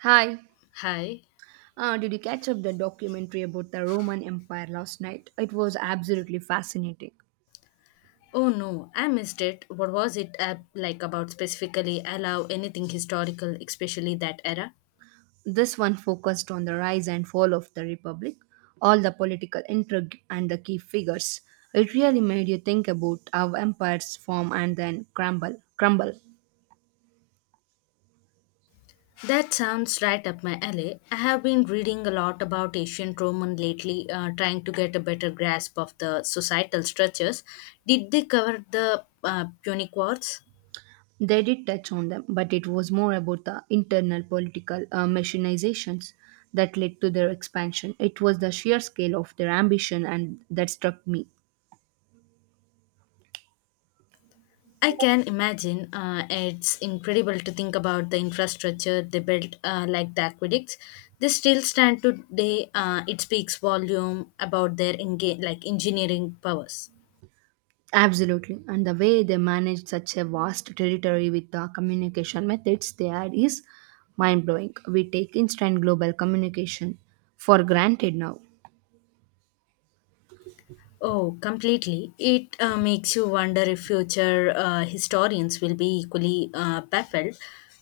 Hi. Hi. Did you catch up the documentary about the Roman Empire last night? It was absolutely fascinating. Oh no, I missed it. What was it like about specifically allow anything historical, especially that era? This one focused on the rise and fall of the Republic, all the political intrigue, and the key figures. It really made you think about how empires form and then crumble. That sounds right up my alley. I have been reading a lot about ancient Roman lately, trying to get a better grasp of the societal structures. Did they cover the Punic Wars? They did touch on them, but it was more about the internal political machinizations that led to their expansion. It was the sheer scale of their ambition and that struck me. I can imagine. It's incredible to think about the infrastructure they built, like the aqueducts. They still stand today. It speaks volume about their like engineering powers. Absolutely. And the way they manage such a vast territory with the communication methods they had is mind blowing. We take instant global communication for granted now. Oh, completely. It makes you wonder if future historians will be equally baffled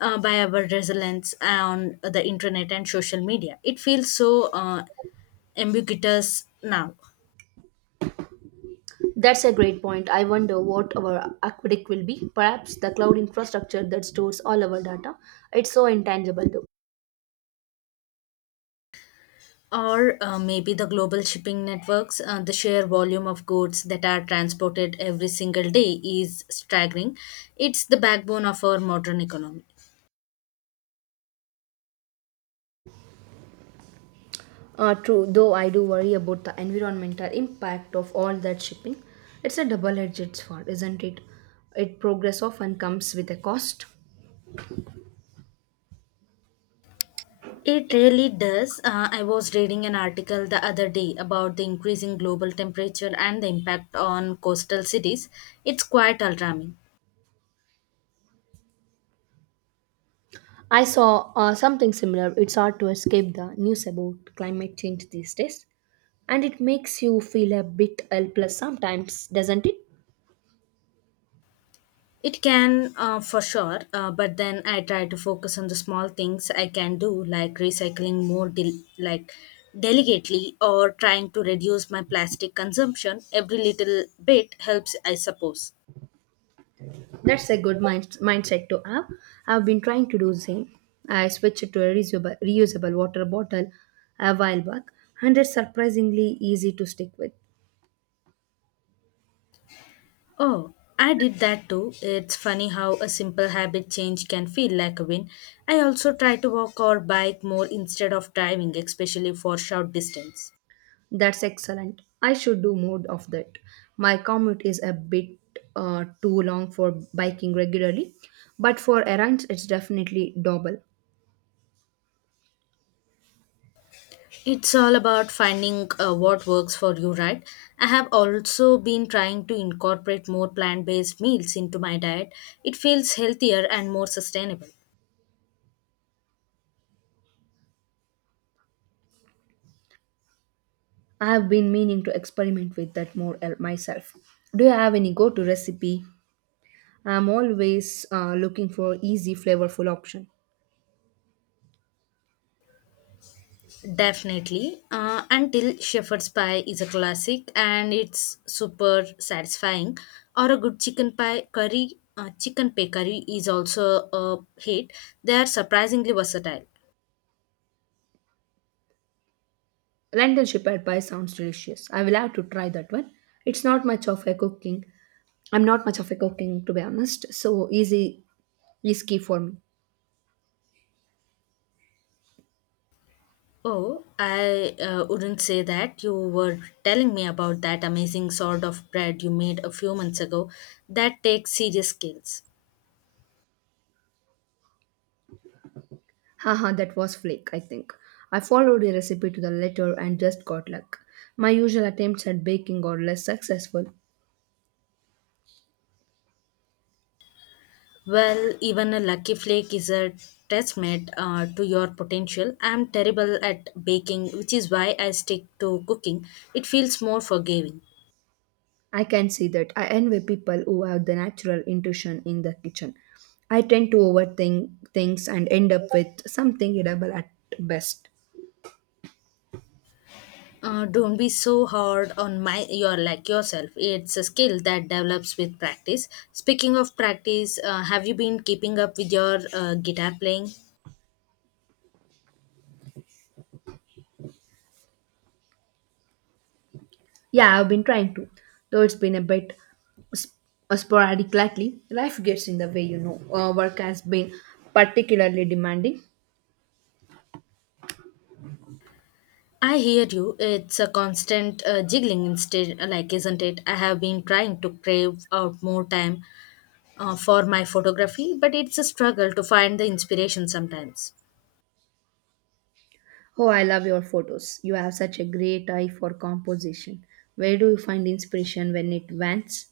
by our resilience on the internet and social media. It feels so ambiguous now. That's a great point. I wonder what our aqueduct will be. Perhaps the cloud infrastructure that stores all our data. It's so intangible though. Or maybe the global shipping networks, the sheer volume of goods that are transported every single day is staggering. It's the backbone of our modern economy. True, though I do worry about the environmental impact of all that shipping. It's a double edged sword, isn't it? It progress often comes with a cost. It really does. I was reading an article the other day about the increasing global temperature and the impact on coastal cities. It's quite alarming. I saw something similar. It's hard to escape the news about climate change these days, and it makes you feel a bit helpless sometimes, doesn't it? It can, for sure, but then I try to focus on the small things I can do, like recycling more, like delicately, or trying to reduce my plastic consumption. Every little bit helps, I suppose. That's a good mindset to have. I've been trying to do the same. I switched to a reusable water bottle a while back, and it's surprisingly easy to stick with. Oh, I did that too. It's funny how a simple habit change can feel like a win. I also try to walk or bike more instead of driving, especially for short distance. That's excellent. I should do more of that. My commute is a bit too long for biking regularly, but for errands, it's definitely doable. It's all about finding what works for you, right? I have also been trying to incorporate more plant based meals into my diet. It feels healthier and more sustainable. I've been meaning to experiment with that more myself. Do you have any go-to recipe? I'm always looking for easy, flavorful option. Definitely. Until shepherd's pie is a classic and it's super satisfying, or a good chicken pie curry is also a hit. They are surprisingly versatile. Lentil shepherd pie sounds delicious. I will have to try that one. It's not much of a cooking. I'm not much of a cooking to be honest. So easy is key for me. Oh, I wouldn't say that. You were telling me about that amazing sort of bread you made a few months ago. That takes serious skills. Haha, that was flake, I think. I followed the recipe to the letter and just got luck. My usual attempts at baking are less successful. Well, even a lucky flake is a testament to your potential. I'm terrible at baking, which is why I stick to cooking. It feels more forgiving. I can see that. I envy people who have the natural intuition in the kitchen. I tend to overthink things and end up with something edible at best. Don't be so hard on my your like yourself. It's a skill that develops with practice. Speaking of practice, have you been keeping up with your guitar playing? Yeah, I've been trying to, though it's been a bit sp- sporadic lately. Life gets in the way, you know. Work has been particularly demanding. I hear you. It's a constant jiggling instead, like, isn't it? I have been trying to crave out more time for my photography, but it's a struggle to find the inspiration sometimes. Oh, I love your photos. You have such a great eye for composition. Where do you find inspiration when it wants?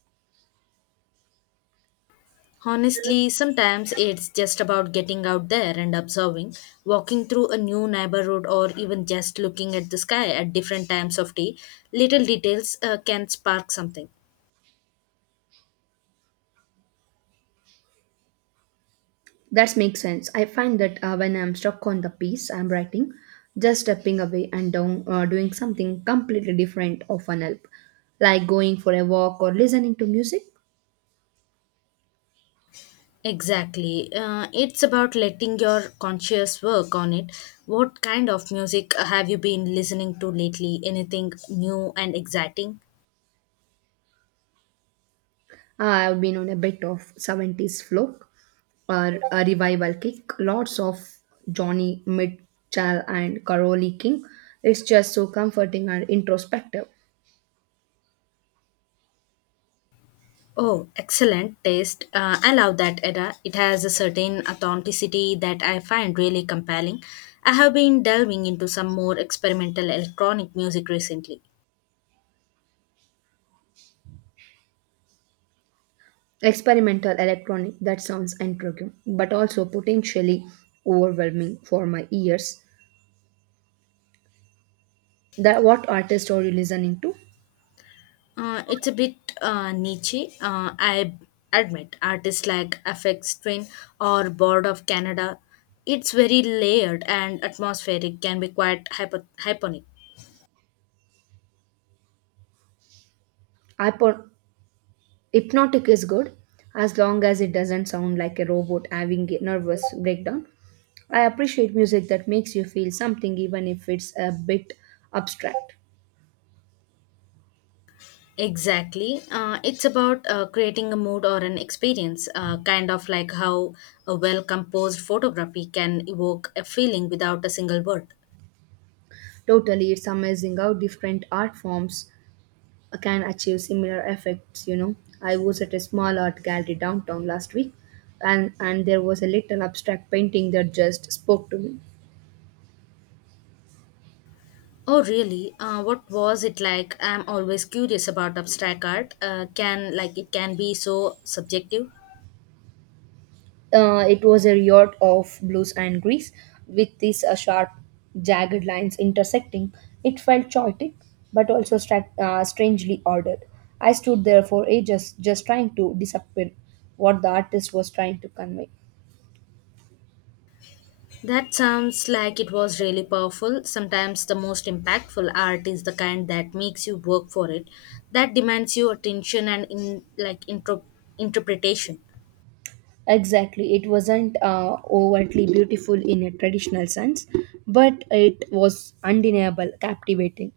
Honestly, sometimes it's just about getting out there and observing, walking through a new neighborhood, or even just looking at the sky at different times of day. Little details can spark something. That makes sense. I find that when I'm stuck on the piece I'm writing, just stepping away and down, doing something completely different often help, like going for a walk or listening to music. Exactly. It's about letting your conscious work on it. What kind of music have you been listening to lately? Anything new and exciting? I've been on a bit of 70s folk or a revival kick, lots of Johnny Mitchell and Carole King. It's just so comforting and introspective. Oh, excellent taste. I love that era. It has a certain authenticity that I find really compelling. I have been delving into some more experimental electronic music recently. Experimental electronic that sounds intriguing, but also potentially overwhelming for my ears. That what artist are you listening to? It's a bit niche. I admit artists like FX Twin or Board of Canada. It's very layered and atmospheric, can be quite hyponic. Hypo- Hypnotic is good as long as it doesn't sound like a robot having a nervous breakdown. I appreciate music that makes you feel something even if it's a bit abstract. Exactly. It's about creating a mood or an experience, kind of like how a well composed photography can evoke a feeling without a single word. Totally, it's amazing how different art forms can achieve similar effects, you know. I was at a small art gallery downtown last week, and there was a little abstract painting that just spoke to me. Oh, really? What was it like? I'm always curious about abstract art. Can like it can be so subjective. It was a riot of blues and grease, with these sharp, jagged lines intersecting. It felt chaotic, but also strangely ordered. I stood there for ages, just trying to decipher what the artist was trying to convey. That sounds like it was really powerful. Sometimes the most impactful art is the kind that makes you work for it, that demands your attention and interpretation. Exactly, it wasn't overtly beautiful in a traditional sense, but it was undeniable, captivating.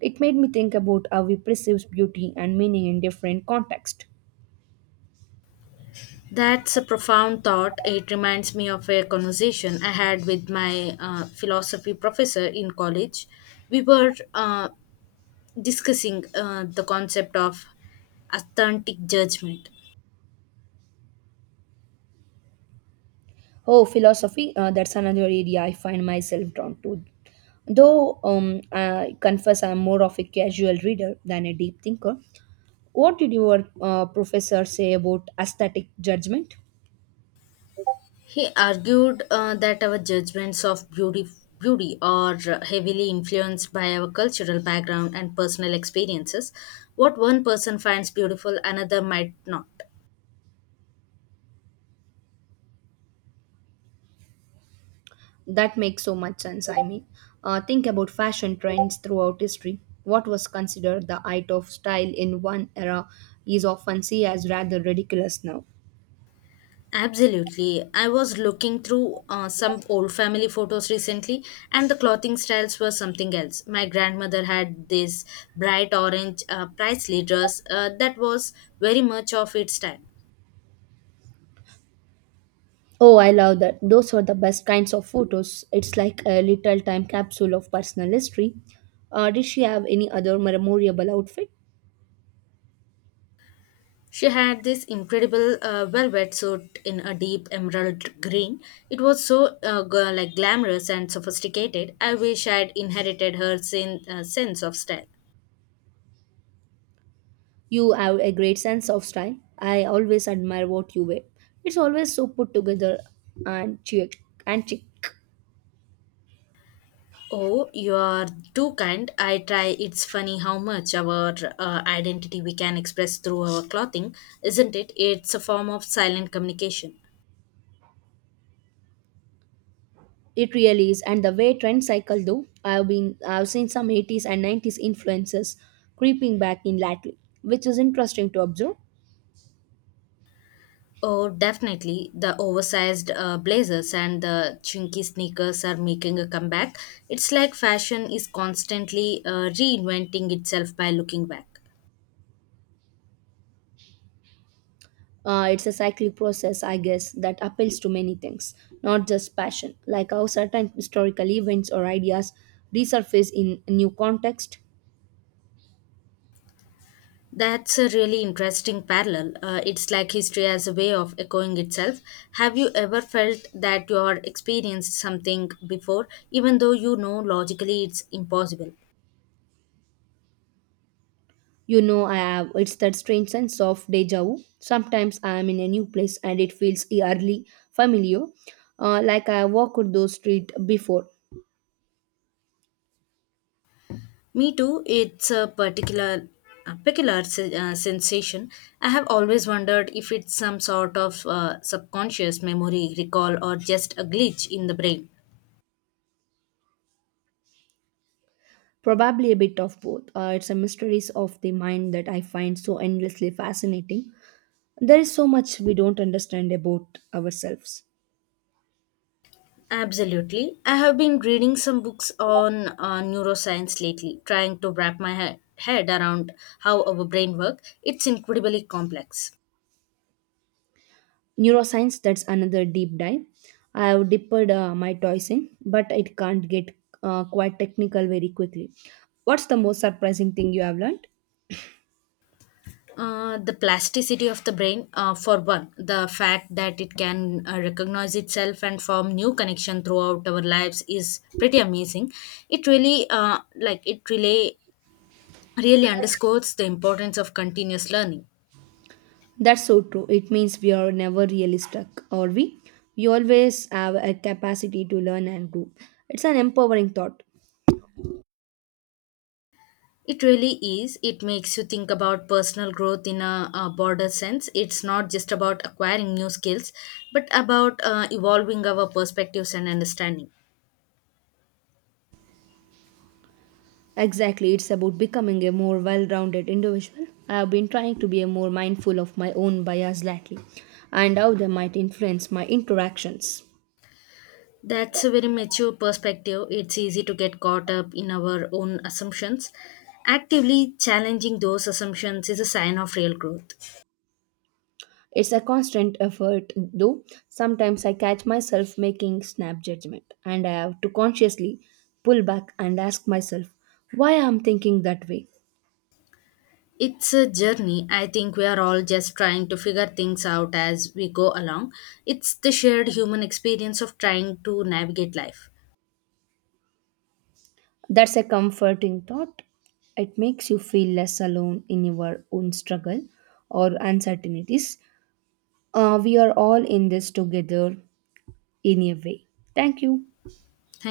It made me think about how we perceive beauty and meaning in different contexts. That's a profound thought. It reminds me of a conversation I had with my philosophy professor in college. We were discussing the concept of authentic judgment. Oh, philosophy, that's another area I find myself drawn to. Though I confess I'm more of a casual reader than a deep thinker. What did your professor say about aesthetic judgment? He argued that our judgments of beauty are heavily influenced by our cultural background and personal experiences. What one person finds beautiful, another might not. That makes so much sense. I mean, think about fashion trends throughout history. What was considered the height of style in one era is often seen as rather ridiculous now. Absolutely. I was looking through some old family photos recently, and the clothing styles were something else. My grandmother had this bright orange priestly dress that was very much of its time. Oh, I love that. Those were the best kinds of photos. It's like a little time capsule of personal history. Did she have any other memorable outfit? She had this incredible velvet suit in a deep emerald green. It was so glamorous and sophisticated. I wish I'd inherited her sense of style. You have a great sense of style. I always admire what you wear. It's always so put together and chic. Oh, you are too kind. I try. It's funny how much our identity we can express through our clothing, isn't it? It's a form of silent communication. It really is. And the way trend cycle though, I've seen some 80s and 90s influences creeping back in lately, which is interesting to observe. Oh, definitely. The oversized blazers and the chunky sneakers are making a comeback. It's like fashion is constantly reinventing itself by looking back. It's a cyclic process, I guess, that appeals to many things, not just passion, like how certain historical events or ideas resurface in a new context. That's a really interesting parallel. It's like history as a way of echoing itself. Have you ever felt that you are experienced something before, even though you know logically it's impossible? You know, I have it's that strange sense of deja vu. Sometimes I am in a new place and it feels eerily familiar, like I have walked those streets before. Me too. It's a peculiar sensation. I have always wondered if it's some sort of subconscious memory recall or just a glitch in the brain. Probably a bit of both. It's a mysteries of the mind that I find so endlessly fascinating. There is so much we don't understand about ourselves. Absolutely. I have been reading some books on neuroscience lately, trying to wrap my head around how our brain works. It's incredibly complex. Neuroscience, that's another deep dive. I have dipped my toys in, but it can't get quite technical very quickly. What's the most surprising thing you have learned? The plasticity of the brain, for one, the fact that it can recognize itself and form new connection throughout our lives is pretty amazing. It really, really underscores the importance of continuous learning. That's so true, it means we are never really stuck, are we? We always have a capacity to learn and grow. It's an empowering thought. It really is. It makes you think about personal growth in a broader sense. It's not just about acquiring new skills, but about evolving our perspectives and understanding. Exactly, it's about becoming a more well-rounded individual. I have been trying to be a more mindful of my own bias lately, and how they might influence my interactions. That's a very mature perspective. It's easy to get caught up in our own assumptions. Actively challenging those assumptions is a sign of real growth. It's a constant effort, though. Sometimes I catch myself making snap judgment, and I have to consciously pull back and ask myself why I'm thinking that way. It's a journey. I think we are all just trying to figure things out as we go along. It's the shared human experience of trying to navigate life. That's a comforting thought. It makes you feel less alone in your own struggle or uncertainties. We are all in this together in a way. Thank you. Thank